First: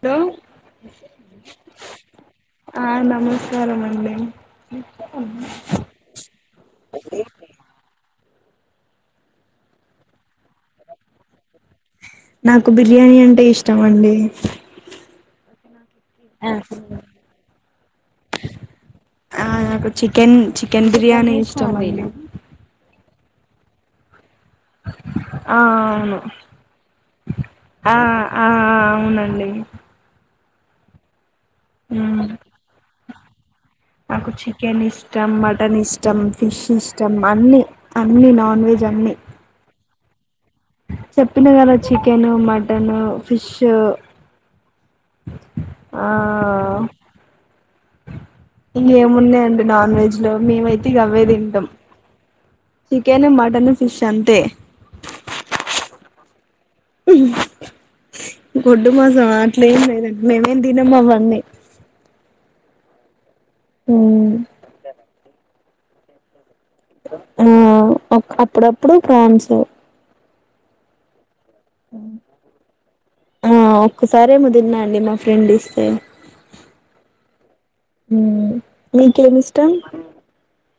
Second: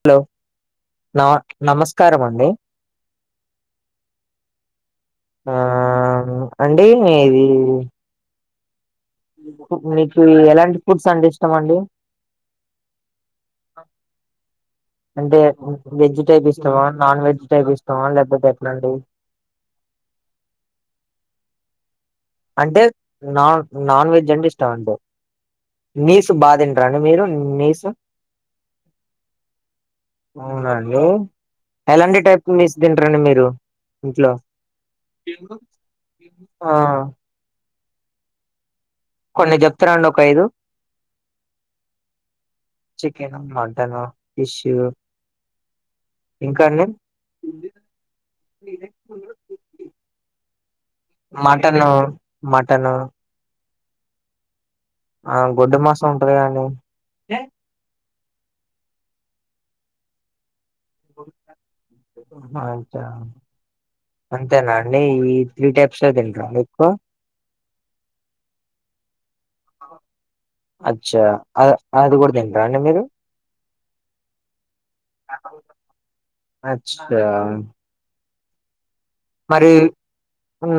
Hello నమ నమస్కారం అండి ఆ నమస్కారం అండి ఆ అంటే ఇది మీకు ఎలాంటి ఫుడ్స్ అంటే ఇష్టం అండి నాకు బిర్యానీ అంటే ఇష్టం అండి అంటే వెజ్ టైప్ ఇష్టమ నాన్ వెజ్ టైప్ ఇష్టమ లేకపోతే ఎట్లండి ఆ నాకు చికన్ చికెన్ బిర్యానీ ఇష్టమండి అంటే నాన్ నాన్ వెజ్ అంటే ఇష్టం అంటే ఆ అవును నీసు బా తింటారా అండి మీరు నీసు ఆ ఆ అవునండి అవున అండి ఎలాంటి టైప్ నిస్ తింటారండి మీరు నాకు ఇంట్లో చికెన్ ఇష్టం మటన్ ఇష్టం ఫిష్ ఆ ఇష్టం అన్ని అన్నీ నాన్ వెజ్ అన్నీ కొన్ని చెప్తున్నాండి ఒక ఐదు చెప్పిన కదా chicken mutton chicken fish mutton fish ఆ ఇంకా అండి ఇంక ఏమున్నాయండి నాన్ వెజ్ లో మేమైతే ఇగ అవే తింటాం mutton mutton chicken mutton fish అంతే ఆ గొడ్డు మాసం ఉంటది కండి గొడ్డు మాసం అట్లే ఏం లేదండి మేమేం తినము అవన్నీ అతా అంతే నండి ఈ త్రీ టైప్స్ తింటారండి ఎక్కువ ఆ అప్పుడప్పుడు ఫ్రాన్స్ అచ్చా అ అది కూడా తింటరా అండి మీరు ఆ ఒక్కసారేమో తిన్నా అండి మా ఫ్రెండ్ ఇస్తే అచ్చా హ మీకేమీ మరి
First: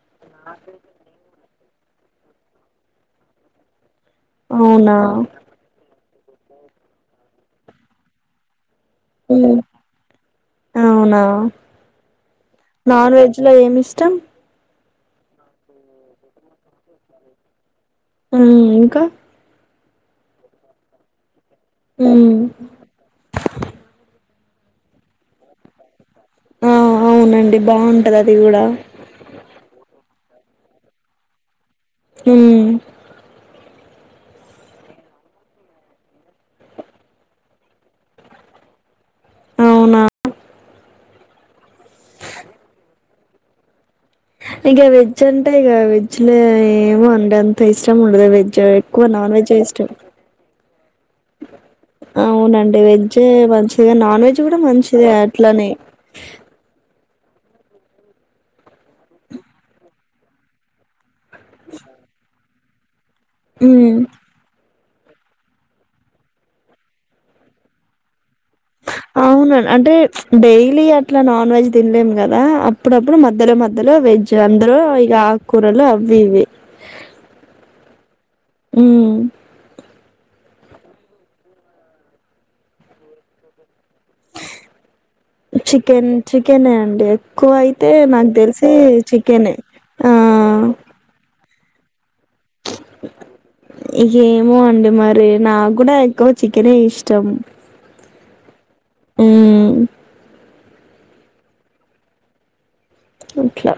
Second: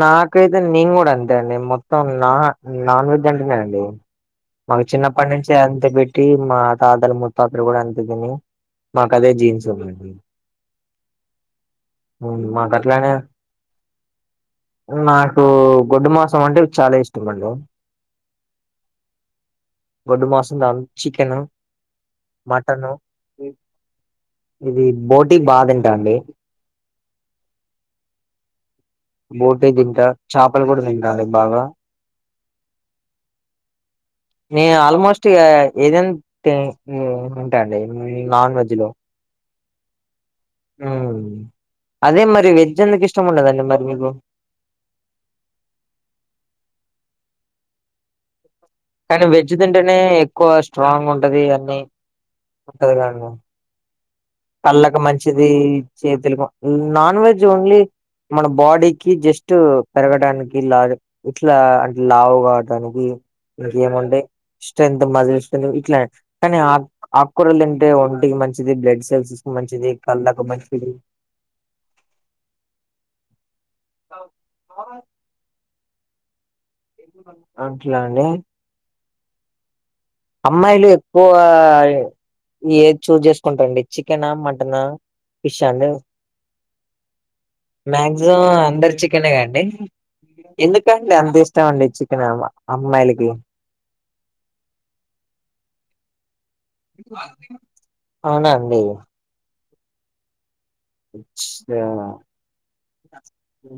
నాకైతే నేను కూడా అంతే అండి మొత్తం నా నాన్ వెజ్ అంటేనే అండి మాకు అవునా చిన్నప్పటి నుంచి అంతే పెట్టి మా తాతలు ముత్తాతలు కూడా అంతే తిని మకదే జీన్స్ అవునా మాకట్ల నే ఇందులో ఏం ఇష్టం నాకు గొడ్డు మాసం అంటే చాలా ఇష్టం అండి ఆ ఇంకా గొడ్డు మాసం చికెన్ ఉ మటన్ ఇది బోటి బా తింటా అండి ఆ అవునండి బాగుంటది అది కూడా బోటి తింట చేపలు కూడా తింటా అండి బాగా హ నేను ఆల్మోస్ట్ ఇగ ఏదైనా తి తింటా అండి ఇ నాన్ వెజ్ లో అవునా అదే మరి వెజ్ ఎందుకు ఇష్టం ఉండదండి మరి మీకు ఇక వెజ్ అంటే ఇక వెజ్ లో ఏమో అండి అంత ఇష్టం ఉండదు వెజ్ ఎక్కువ కానీ నాన్ వెజ్ ఇష్టం తింటేనే ఎక్కువ స్ట్రాంగ్ ఉంటది అన్ని అవునండి ఉంటది వెజ్ కదండి మంచిది నాన్ వెజ్ కూడా మంచిది అట్లనే చేతులు నాన్ వెజ్ ఓన్లీ మన బాడీకి జస్ట్ పెరగడానికి లా ఇట్లా అంటే లావు కావడానికి ఇంకేముంటాయి స్ట్రెంత్ మజిల్స్ ఇట్లా కానీ ఆ ఆకుకూరలు తింటే ఒంటికి మంచిది ఫేస్కి మంచిది కళ్లకు మంచిది ఇట్లా నాన్ వెజ్ తినలేము కదా అప్పుడప్పుడు మధ్యలో మధ్యలో వెజ్ అందరు ఇక కూరలు అవి ఇవి అట్లా అండి మ్మ్ అమ్మాయిలు ఎక్కువ ఏది చూజ్ చేసుకుంటండి చికెనా మటన్ ఫిష్ అండి చికెన్ చికెనే అండి ఎక్కువ అయితే నాకు మాక్సిమం తెలిసి అందరు చికెనే కండి అంత ఇష్టం అండి చికెన్ అం అమ్మాయిలకి ఏమో అండి మరి నాకు కూడా ఎక్కువ చికెనే ఇష్టం అవునా అండి ఊ [unintelligible] అట్లా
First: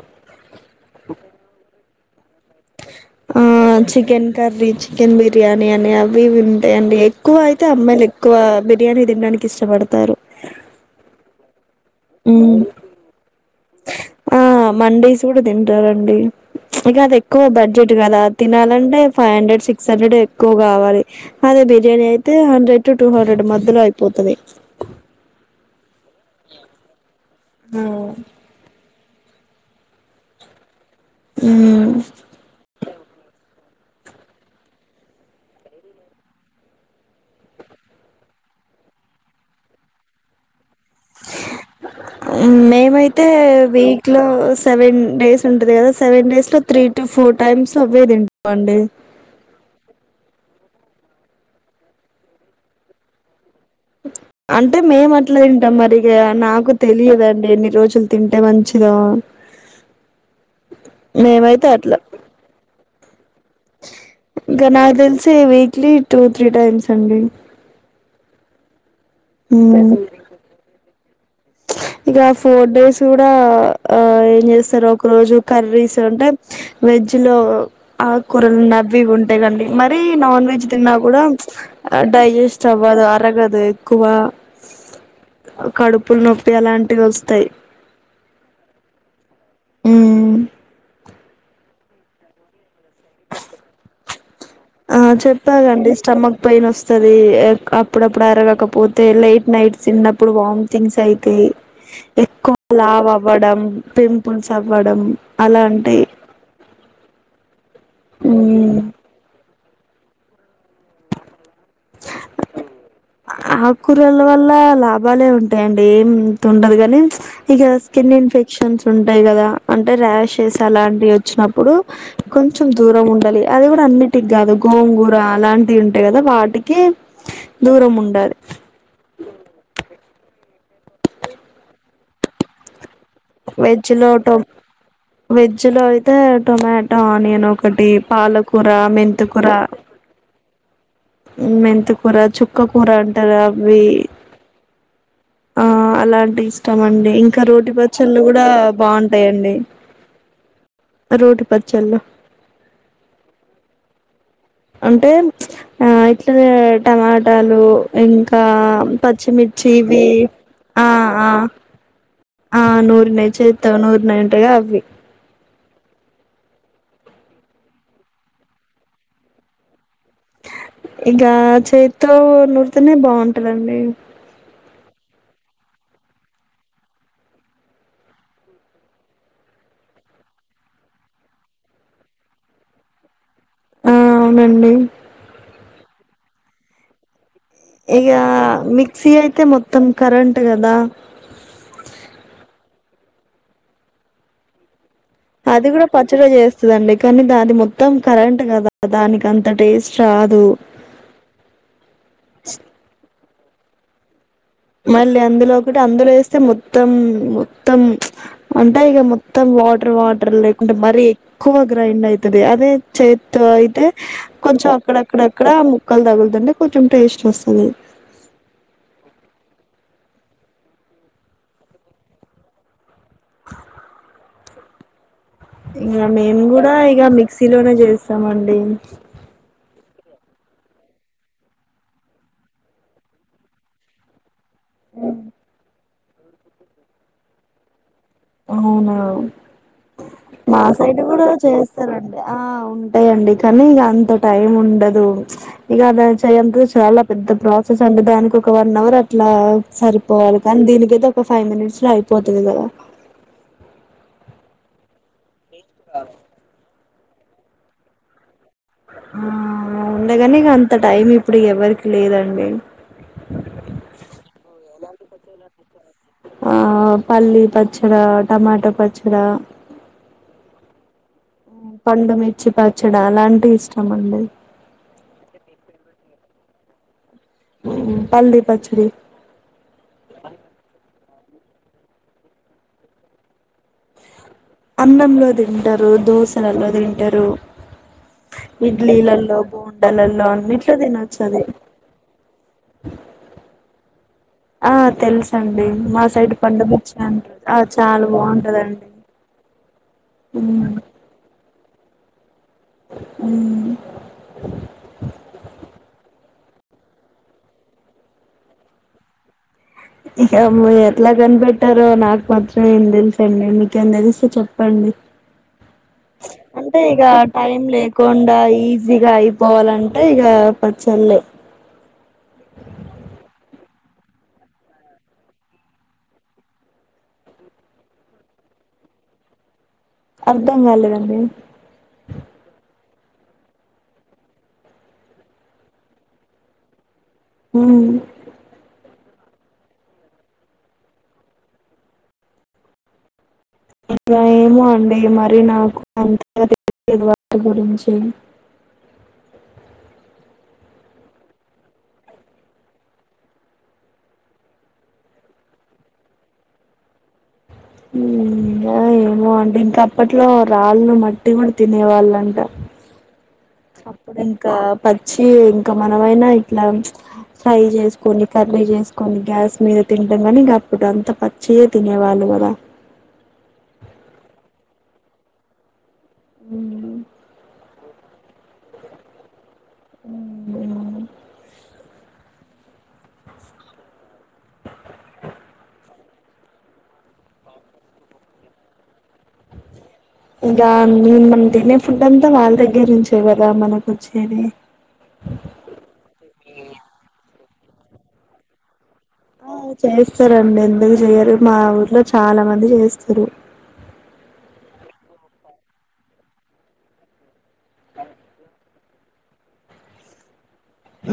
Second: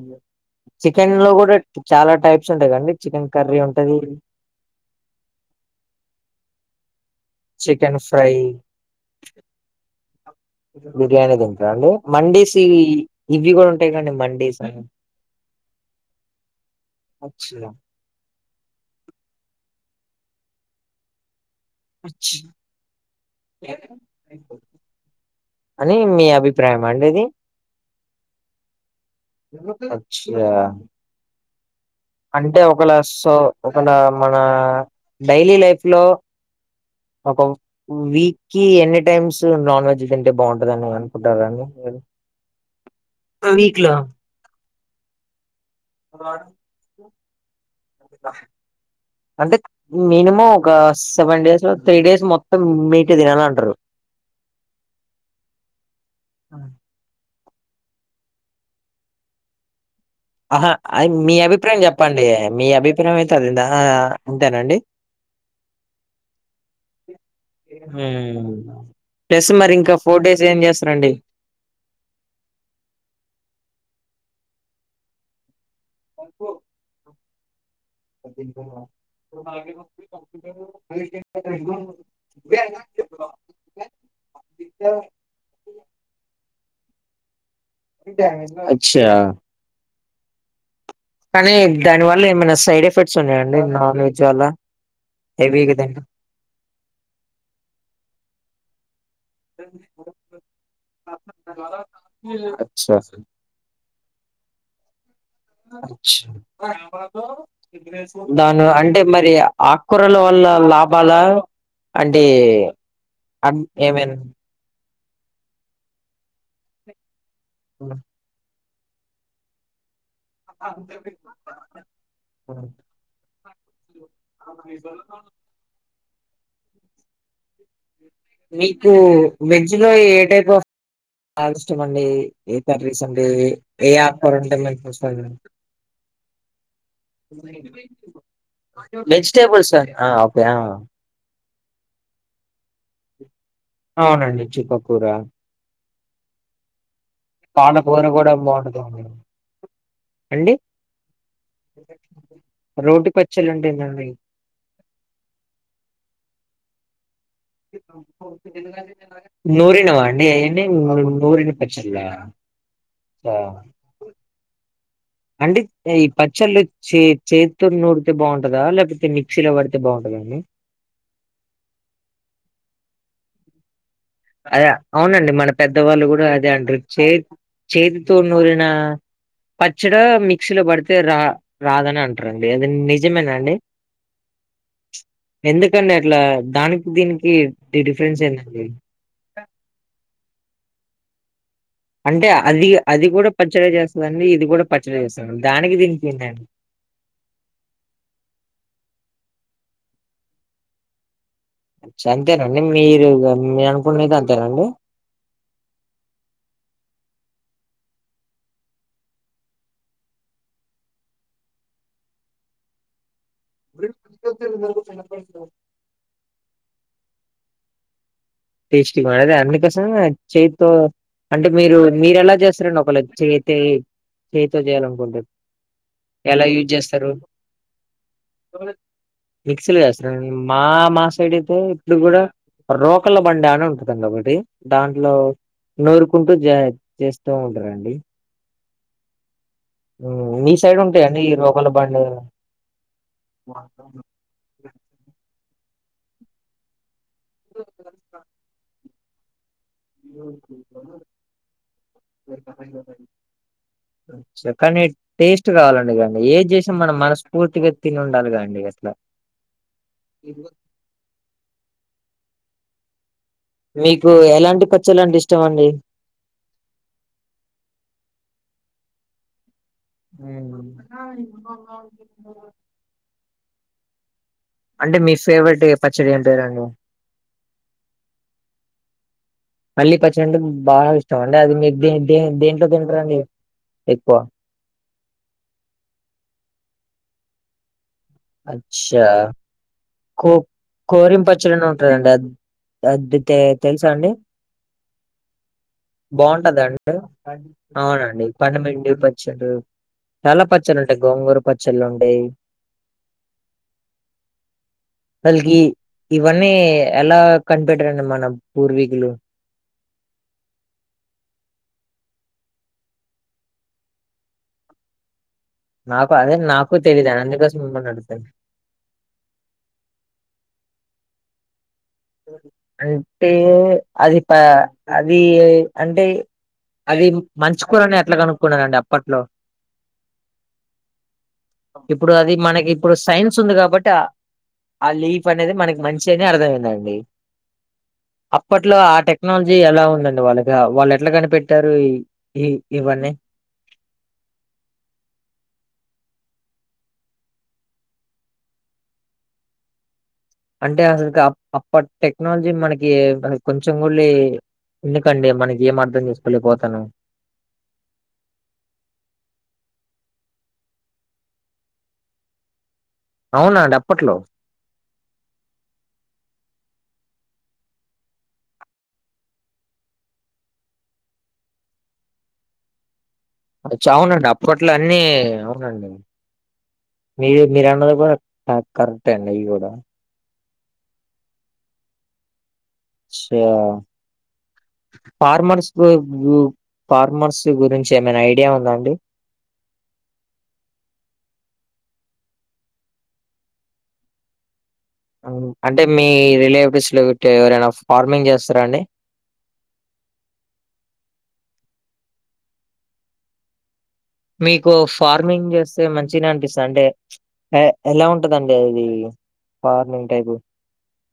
చికెన్ లో కూడా చాలా టైప్స్ ఉంటాయిగా అండి చికెన్ ఆ కర్రీ ఉంటది చికెన్ కర్రీ చికెన్ బిర్యానీ అని అవి ఇవి ఉంటాయండి క్కువ అయితే చికెన్ అమ్మాయిలు ఫ్రై ఎక్కువ బిర్యానీ తినడానికి ఇష్టపడతారు బిర్యానీ దింటరా అండి మండీస్ మ్మ్ ఈ ఇవి కూడా ఉంటాయిగా అండి ఆ మండీస్ అని మండీస్ కూడా తింటారండి ఇక అది ఎక్కువ అచ్చా. బడ్జెట్ కు గదా తినాలంటే ఫైవ్ హండ్రెడ్ సిక్స్ హండ్రెడ్ ఎక్కువ కావాలి అదే బి ర్యానీ అయితే హండ్రెడ్ టు టూ హండ్రెడ్ మధ్యలో అయిపోతుది అని మీ అభిప్రాయమా అండి ఇది అచ్చా ఉమ్ అంటే ఒకవేళ సో ఒకవేళ మన డైలీ లైఫ్ లో ఒక వీక్ కి ఎన్ని టైమ్స్ నాన్ వెజ్ తింటే బావుంటది అని నువ్వు అన్ ఉమ్ మేమైతే వీక్ లో సెవెన్ డేస్ ఉంటది కదా సెవెన్ డేస్ లో త్రీ టు ఫోర్ టైమ్స్ అవే తిం [inaudible] అండి అంటే మినిమం ఒక సెవెన్ డేస్ లో త్రీ డేస్ మొత్తం మీట్ యే తినాలంటారు అంటే మేము అట్లా తింటాం మరి ఇక నాకు తెలియదండి ఎన్ని రోజులు తింటే మంచిదో ఆహా అది మీ మేమైతే అభిప్రాయం అట్లా చెప్పండి మీ అభిప్రాయం అయితే [unintelligible] అంతేనా క నాకు తెలిసి ఇవి క్లీ టూ త్రీ టైమ్స్ అండి ఊమ్ ప్లస్ మరి ఇంక స్పెషల్ ఫోర్ డేస్ ఏం చేస్తారండి ఇక ఫోర్ డేస్ కూడా ఆ ఏం చేస్తారు ఒక రోజు కర్రీస్ ఉంటే వెజ్ లో ఆకుకూరలు నవ్వి ఉంటాయి కండి మరీ నాన్ వెజ్ తిన్నా కూడా డైజెస్ స్ట్ అవ్వదు అరగదు ఎక్కువ [unintelligible] కడుపులు నొప్పి అలాంటివి వస్తాయి అచ్చా ఊ కానీ దాని వల్ల ఏమైనా సైడ్ ఎఫెక్ట్స్ ఉన్నాయా అండి నాన్ వెజ్ వల్ల ఆ హెవీ చెప్పాగండి కదండి స్టమక్ పెయిన్ వస్తది ఎక్ అప్పుడప్పుడు అరగకపోతే లై నైట్ తిన్నప్పుడు వాంతింగ్స్ అయితయి ఎక్కువ అచ్చా లావు అవ్వడం పింపుల్స్ అవ్వడం అలాంటి దాని వ అంటే మరి ఆక్కూరల వల్ల లాభాలా ఏమైనా ఆక్కూరల వల్ల లాభాలే ఉం టయండి ఏం తుందు గానీ ఇగ స్కిన్ ఇన్ఫెక్షన్స్ ఉంటాయి కదా అంటే రాష్ టెస్ అలాంటి వచ్చినప్పుడు కొంచెం దూరం ఉండాలి అది కూడా అన్నిటికి కాదు గోంగూర అలాంటి ఉంటాయి కదా వాటికి ఉండాలి మీకు వెజ్ లో ఏ టైప్ అప్ ల ఇష్టం అండి ఏం కర్రీస్ అండి ఏ వెజ్ లో ఆకుకూర టొ ఉంటే మంచిది వెజ్ లో అయితే టొమాటో ఆనియన్ ఒకటి పాలకూర వెజిటెబుల్స్ ఆ ఓకే ఆ మెంతకూర, చుక్క కూర అంటారు అవి అవునండి చుక్కకూర ఆ అలాంటి ఇష్టం అండి ఇంకా రోటి పాలకూర పచ్చళ్ళు కూడా బాగుంటదండి బాగుంటాయండి అండి రోటి పచ్చళ్ళు రోటి పచ్చళ్ళు అంటే ఏందాండీ అంటే ఆ ఇట్లా టమాటాలు ఇంకా పచ్చిమిర్చి నూరినవా ఇవి అండి అయన్నీ ఆ ఆ నూరిన పచ్చళ్ళ ఆ నూరినై చేత్తో నూరినై ఉంటాయిగా అవి అండి ఈ పచ్చళ్ళు చే చేత్తో నూరితే బాగుంటదా లేకపోతే మిక్సీలో పడితే బాగుంటదా అండి ఇంక చేతితో నూరుతేనే బాగుంటంది అండి అదే అవునండి మన పెద్దవాళ్ళు కూడా అదే అంటారు చే చేతితో నూరిన పచ్చడ మిక్సీ లో పడితే రా రాదని అంటారండి అది నిజమేనా అండి ఆ అవునండి ఎందుకండి అట్లా దానికి దీనికి ఇగ డిఫరెన్స్ ఏందండి మిక్సీ అయితే మొత్తం కరెంట్ కదా అంటే అది అది కూడా పచ్చడి చేస్తది అండి ఇది కూడా పచ్చడి చేస్తది దానికి దీనికి ఏంటండీ వస్తదండి కానీ దాని మొత్తం కరెంట్ కదా దానికి అంత టేస్ట్ రాదు అంతేనండి మీరు మీరు అనుకున్నది అంతేనండి మళ్ళీ అందులో ఒకటి అందులో వేస్తే మొత్తం మొత్తం చ్ అంటే ఇగా మొత్తం వాటర్ వాటర్ లేకుంటే మరీ ఎక్కువ గ్రైండ్ అయతది అదే చేత్తో అయితే కొంచెం అక్కడక్కడక్కడ ముక్కలు తగులుతుంటే కొంచెం టేస్ట్ వస్తది టేస్టీ వల్ల అందుకోసం చేత్తో అంటే మీరు మీర ఎలా చేస్తారండి ఒకవేళ చేతే చేతో చేయాల అనుకుంటే ఇంగ మేము కూడా ఇగ మిక్సీ లోనే చేస్తామండి మిక్సిలో చేస్తారండి మా మా సైడ్ అయితే ఇప్పుడు కూడా రో కల బండ అనే ఉంటది ఒకటి దాంట్లో నోరుకుంటూ జ చేస్తూ ఉంటారండి అవునా ఉమ్, మీ మా సైడ్ ఉంటాయండి కూడా ఈ రోకల బండి చేస్తారండి ఆ అవును ఉంటాయండి కానీ ఇంక అంత టైం ఉండదు ఇగ అది చేయంత చాలా పెద్ద ప్రాసెస్ అండి దానికి ఒక వన్ అవర్ ఇట్లా సరిపోవాలి కానీ దీనికైతే ఒక ఫైవ్ మినిట్స్ లో అయిపోతది కదా చెప్పండి టేస్ట్ కావాలండి కానీ ఏం చేసినా మనం మనస్ఫూర్తిగా తిని ఉండాలిగా అండి అది ఆ ఉండేగని ఇగ అంత టైం ఇప్పుడు ఎవ్వరికి లేదండి మీకు ఎలాంటి పచ్చళ్ళు అంటే ఇష్టం అండి ఆ పల్లీ పచ్చడా టమాటో పచ్చడా ఉ ఉన్నవని ఉన్నావు పండుమిర్చి పచ్చడ అలాంటివి ఇష్టం అండి అంటే మీ ఫేవరెట్ పచ్చడి ఏం పేరండి హ్మ్ పల్లీ పచ్చడి పళ్ళీ పచ్చడింటే బాగా ఇష్టం అండి అది మీరు దేం దేం దేంట్లో తింటారండి ఎక్కువ అన్నంలో తింటారు దోశలలో తింటారు అచ్చా [unintelligible] కో తినొచ్చు అది కోరింపచ్చడిని ఉంటందండి అ అది తెలుసా అండి ఆ తెలుసండి మా సైడ్ బాగుంటదండి పండుమిర్చి అంటారు ఆ చాలా అవునండి బాగుంటదండి పండుమిండి ప చ్చడి చాలా ఉమ్ పచ్చళ్ళు ఉంటాయి గోంగూర పచ్చళ్ళు ఉంటాయ్ హ్మ్ వాళ్ళకి ఇవన్నీ ఎలా కనిపెట్టారండి మన పూర్వీకులు ఇక ఎట్లా కనిపెట్టారో నాకు మాత్రం ఏం తెలుసండి మీకేం నా తెలిస్తే చెప్పండి నాకు అదే నాకూ అంటే తెలిదు అని అందుకోసం మిమ్మల్ని నడుగుతుంది ఇగ అయిపోవాలంటే ఇగ పచ్చళ్లే అంటే అది ప అది అంటే అది మంచు కూరని ఎట్లా కనుక్కున్నారండి అప్పట్లో అర్ధం కాలేదండి ఇప్పుడు అది మనకి ఇప్పుడు సైన్స్ ఉంది కాబట్టిఆ ఆహ్ లీఫ్ అనేది మనకి మంచి అని అర్థమైందండి హ్మ్ అప్పట్లో ఆ టెక్నాలజీ ఎలా ఉందండి వాళ్ళకి వాళ్ళు ఎట్లా కనిపెట్టారు ఈ ఇవన్నీ ఇంకా ఏమో అండి మరి నాకు అంతగా తెలియదు వాటి గురించి అంటే అస అప్పటి టెక్నాలజీ మనకి కొంచెం కూడా లే ఎందుకండి మనకి ఏం అర్థం చేసుకోలేకపోతాన్నం హ్మ్ ఏమో అండి ఇంక అప్పట్లో రాళ్లు మట్టి కూడా తినే వాళ్ళంట అవునా అండి అప్పట్లో అప్పుడు ఇంకా పచ్చి ఇంకా మనమైనా ఇట్లా ఫ్రై చేసుకొని కర్రీ చేసుకొని గ్యాస్ మీద తినడం కాని ఇంక అప్పుడు అంత ప చ్చియే తినేవాళ్లు కదా చావునండి అప్పట్లో అన్ని అవునండి ఉమ్ మీరు మీరన్నది కూడా ఆహ్ కరెక్ట్ అండి ఇది కూడా హ్మ్ అచ్చా ఫార్మర్స్ ఫార్మర్స్ గురించి ఏమైనా ఐడియా ఉందా అండి ఇక నేను మనం తినే ఫుడ్ అంతా వాళ్ళ దగ్గర నుంచే కదా మనకు వచ్చేది అంటే మీ రిలేటివ్స్ లో ఊకే అదిఎవరైనా ఫార్మింగ్ చేస్తారా అండి ఆ చేస్తారండి ఎందుకు చేయరు మా ఊర్లో చాలా మంది చేస్తారు మీకు ఫార్మింగ్ చేస్తే మంచినే అనిపిస్తుంది అంటే ఎలా ఉంటదండి అది బాగా లేట్ అయింది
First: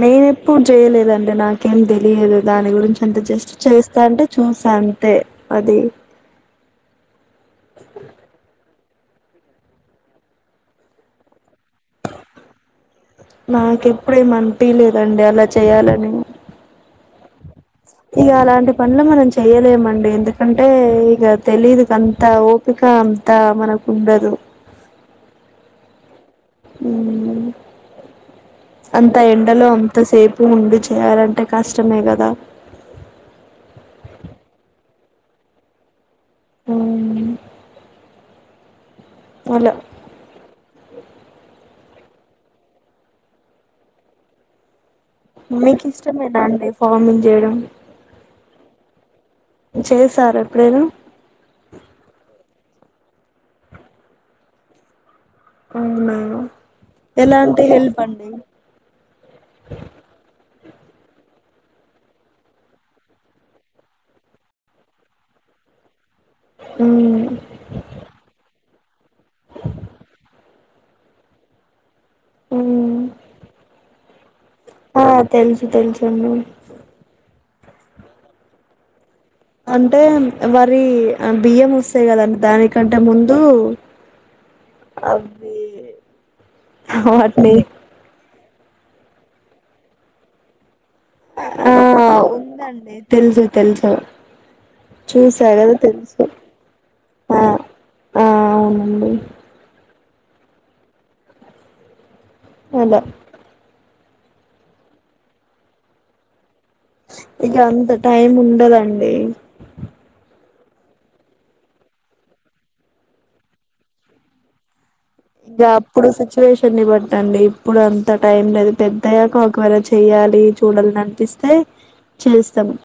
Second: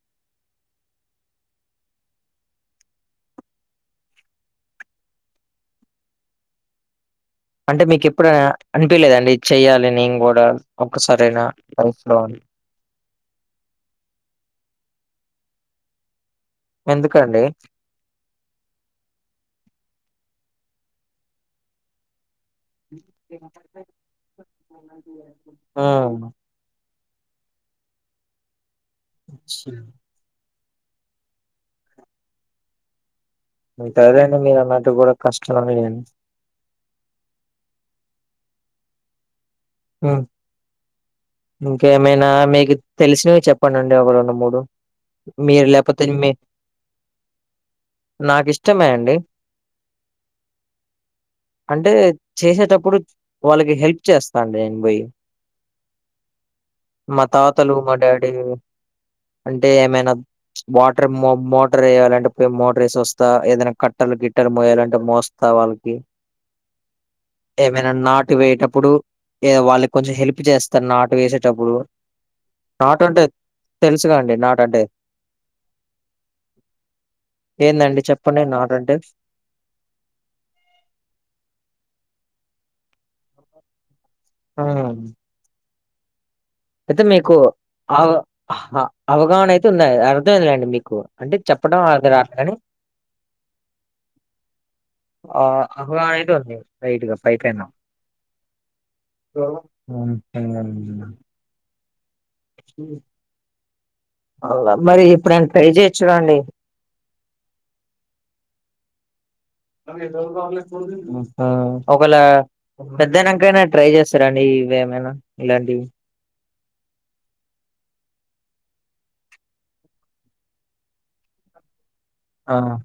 నేను ఎప్పుడు చేయలేదండి నాకేం తెలియదు దాని గురించి అంత జస్ట్ చేస్తా అంటే చూసా అంతే అది అంటే మీకు ఎప్పుడైనా అనిపీలేదండి ఇది చెయాలి నేను కూడా ఒక్కసారైనా లైఫ్ లో అని నాకెప్పుడూ ఏమి అనిపీలేదండి అలా చెయ్యాలని ఎందుకండి ఇక అలాంటి పనులు మనం చేయలేమండి ఎందుకంటే ఇక తెలీదుక అంత ఓ ఇక అంతా మనకు ఉండదు ఆ ఉమ్ అంత ఎండలో అంత సే పు ఉండి చేయాలంటే కష్టమే కదా ఇంక అదే అండి మీరు అన్నట్టు కూడా కష్టమే అం ఉమ్మ్ అలా ఉమ్ ఇంకేమైనా మీకు తెలిసినవి చెప్పండి అండి ఒక రెండు మూడు మీకి ఇష్టమేనా అండి ఫార్మింగ్ చేయడం నాకి ఇష్టమే అండి చేసారా ఎప్పుడైనా అంటే చేసేటప్పుడు వాళ్ళకి హెల్ప్ చేస్తాండి నేను పోయి అవునా మా ఎలాంటి తాతలు మా హెల్ప్ అండి డాడీ అంటే ఏమైనా వాటర్ మో మోటర్ ఏయాలంటే పోయి మోటర్ ఏసొస్తా ఏదైనా కట్టలు గిట్టలు మోయాలంటే మో స్తా వాళ్లకి ఉమ్ ఏమైనా నాటు వేయేటప్పుడు ఏదో వాళ్ళకి కొంచెం హెల్ప్ చేస్తా నాటు వేసేటప్పుడు మ్మ్ నాటు అంటే తెలుసుగా అండి నాటంటే ఆ తెలుసు తెలుసండి ఏందండి చెప్పండి నాటు అంటే అంటే వరి బియ్యం వస్తాయి కదండి దానికంటే ముందు హ్మ్. అబ్ అయితే మీకు అవ అవగాహన అయితే ఉంది అర్థమైందిలేండి మీకు అంటే ఆ చెప్పడం ఆమెకు రాట్లే గాని ఉందండి తెలుసు తెలుసు ఆ చూసా కదా అవగాహన తెలుసు అయితే ఉంది లైట్‌గా పై ఆ పైన ఆ అవునండి సో అలా అలా మరి ఎప్పుడైనా ట్రై చేయొచ్చుగా అండి ఇక అంతా టైం ఉండదండి ఆహ ఒకేలా పెద్దయినంకా అయినా ట్రై చేస్తారాండి ఇవేమైనా ఇంగ ఇలాంటివి అప్పుడు సిచ్యువేషన్‌ని బట్టండి ఇప్పుడు అంతా టైం లేదు పెద్దయ్యాక ఒకవేళ చేయాలి చూడాలనిపి తే ఆ చేస్తాం